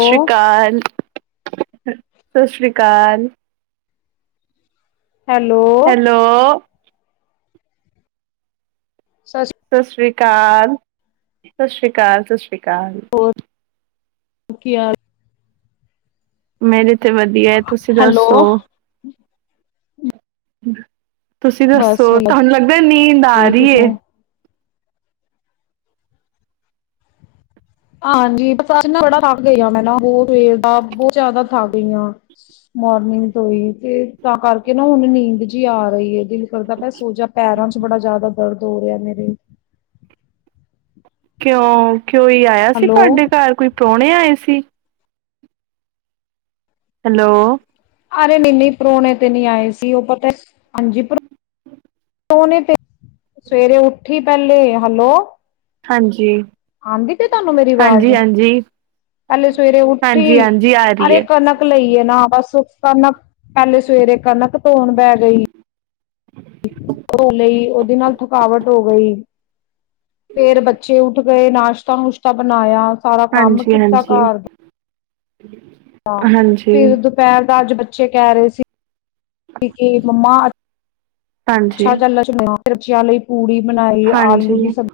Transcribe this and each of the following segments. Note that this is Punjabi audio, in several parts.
ਸਤਿ ਹੋ ਸ਼੍ਰੀ ਅਕਾਲ। ਸਤਿ ਸ੍ਰੀ ਅਕਾਲ। Hello hello. ਸਤਿ ਸ਼੍ਰੀ ਕਾਲ, ਸਤਿ ਸ਼੍ਰੀ ਅਕਾਲ, ਸਤਿ ਸ਼੍ਰੀ ਕਾਲ। ਹੋਰ ਕੀ ਹਾਲ? ਮੈ ਨੀ ਤੇ ਵਧੀਆ ਏ ਤੁਸੀਂ ਹੈਲੋ ਦੱਸੋ? ਹਮ। ਤੁਸੀਂ ਬਸ ਦੱਸੋ ਵਧੀਆ ਤੁਹਾਨੂੰ ਲੱਗਦਾ ਨੀਂਦ ਆ ਜੀ ਰਹੀ ਤੁਸੀਂ ਐ? ਸੁਣਾਓ? ਹਾਂਜੀ ਪ੍ਰ ਬੜਾ ਥੱਕ ਗਈ ਮ ਨਾ ਬਤ ਵ ਦਾ ਬਹੁਤ ਜਿਆਦਾ ਥਕ ਗਈ ਮੋਰਨਿੰਗ ਤੋਂ ਹੀ ਫਿਰ ਤਾਂ ਕਰਕੇ ਨਾ ਹੁਣ ਨੀਂਦ ਚ ਆ ਰਹੀ ਐ, ਦਿਲ ਕਰਦਾ ਬਸ ਸੋ ਜਾ ਪੈਰਾਂ ਚ ਬੜਾ ਜ਼ਿਆਦਾ ਦਰਦ ਹੋ ਰਿਹਾ ਮੇਰੇ। ਕਿਉਂ? ਕਿਕੋਈ ਆਇਆ ਸੀ ਹੈਲੋ ਤੁਹਾਡੇ ਘਰ ਕੋਈ ਪ੍ਰਾਹੁਣਾ ਣੇ ਆਏ ਸੀ। ਹੈਲੋ ਅਰੇ ਨੀਂ, ਨੀਂ ਪ੍ਰੌਣੇ ਤੇ ਨ੍ਹੀਂ ਆਏ ਸੀ ਉਹ ਪਤਾ ਹਾਂਜੀ। ਪ੍ਰੋਨੇ ਤੇ ਸਵੇਰੇ ਉੱਠੀ ਪਹਿਲੇ, ਹੈਲੋ ਹਾਂਜੀ ਆਉਂਦੀ ਤੇ ਤੁਹਾਨੂੰ ਮੇਰੀ ਆਵਾਜ਼, ਹਾਂਜੀ, ਹਾਂਜੀ, ਪਹਿਲੇ ਸਵੇਰੇ ਉੱਠੀ ਹਾਂਜੀ, ਹਾਂਜੀ ਆ ਰਹੀ ਅਰੇ ਏ। ਕਣਕ ਲਈਏ ਨਾ ਬਸ ਕਣਕ ਪਹਿਲੇ ਸਵੇਰੇ ਕਣਕ ਧੋਣ ਬਹਿ ਗਈ ਧੋ ਲਈ ਉਹਦੇ ਨਾਲ ਥਕਾਵਟ ਹੋ ਗਈ, ਫੇਰ ਬੱਚੇ ਉੱਠ ਗਏ ਨਾਸ਼ਤਾ ਨੁਸ਼ਤਾ ਬਣਾਇਆ। ਸਾਰਾ ਕੰਮ ਹਾਂਜੀ, ਕੀਤਾ ਹਾਂਜੀ, ਘਰ ਦਾ ਹਹ ਫੇਰ ਹਾਂਜੀ, ਦੁਪਹਿਰ ਦਾ ਅੱਜ ਬੱ ਚੇ ਕਹਿ ਰਹੇ ਸੀ ਮੰਮਾ, ਅੱਛਾ ਹਾਂਜੀ, ਚੱਲ ਬੱਚਿਆਂ ਲਈ ਪੂੜੀ ਬਣਾਈ ਆਲੂ ਦੀ ਹਾਂਜੀ। ਸਬਜ਼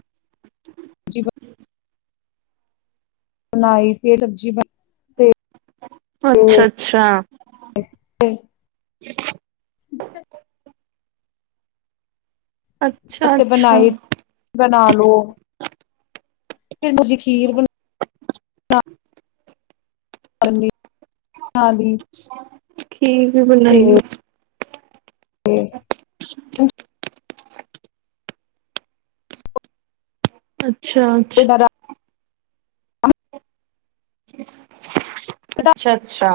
[inaudible] ਬਣਾਈ ਫਿਰ ਸਬਜ਼ੀ ਅੱਛਾ ਅੱਛਾ ਅੱਛਾ, ਅਸੀਂ ਅੱਛਾ, ਬਣਾਈ ਬਣਾ ਲੋ ਫਿਰ ਤੁਸੀਂ ਖੀਰ ਬਣਾ ਹਾਂਜੀ। ਹਾਂ ਵੀ ਠੀਕ ਬੁਣਾਈਏ ਤੇ [unintelligible] ਅੱਛ ਅੱਛਾਛ ਅੱਛਾ ਅੱਛਾ।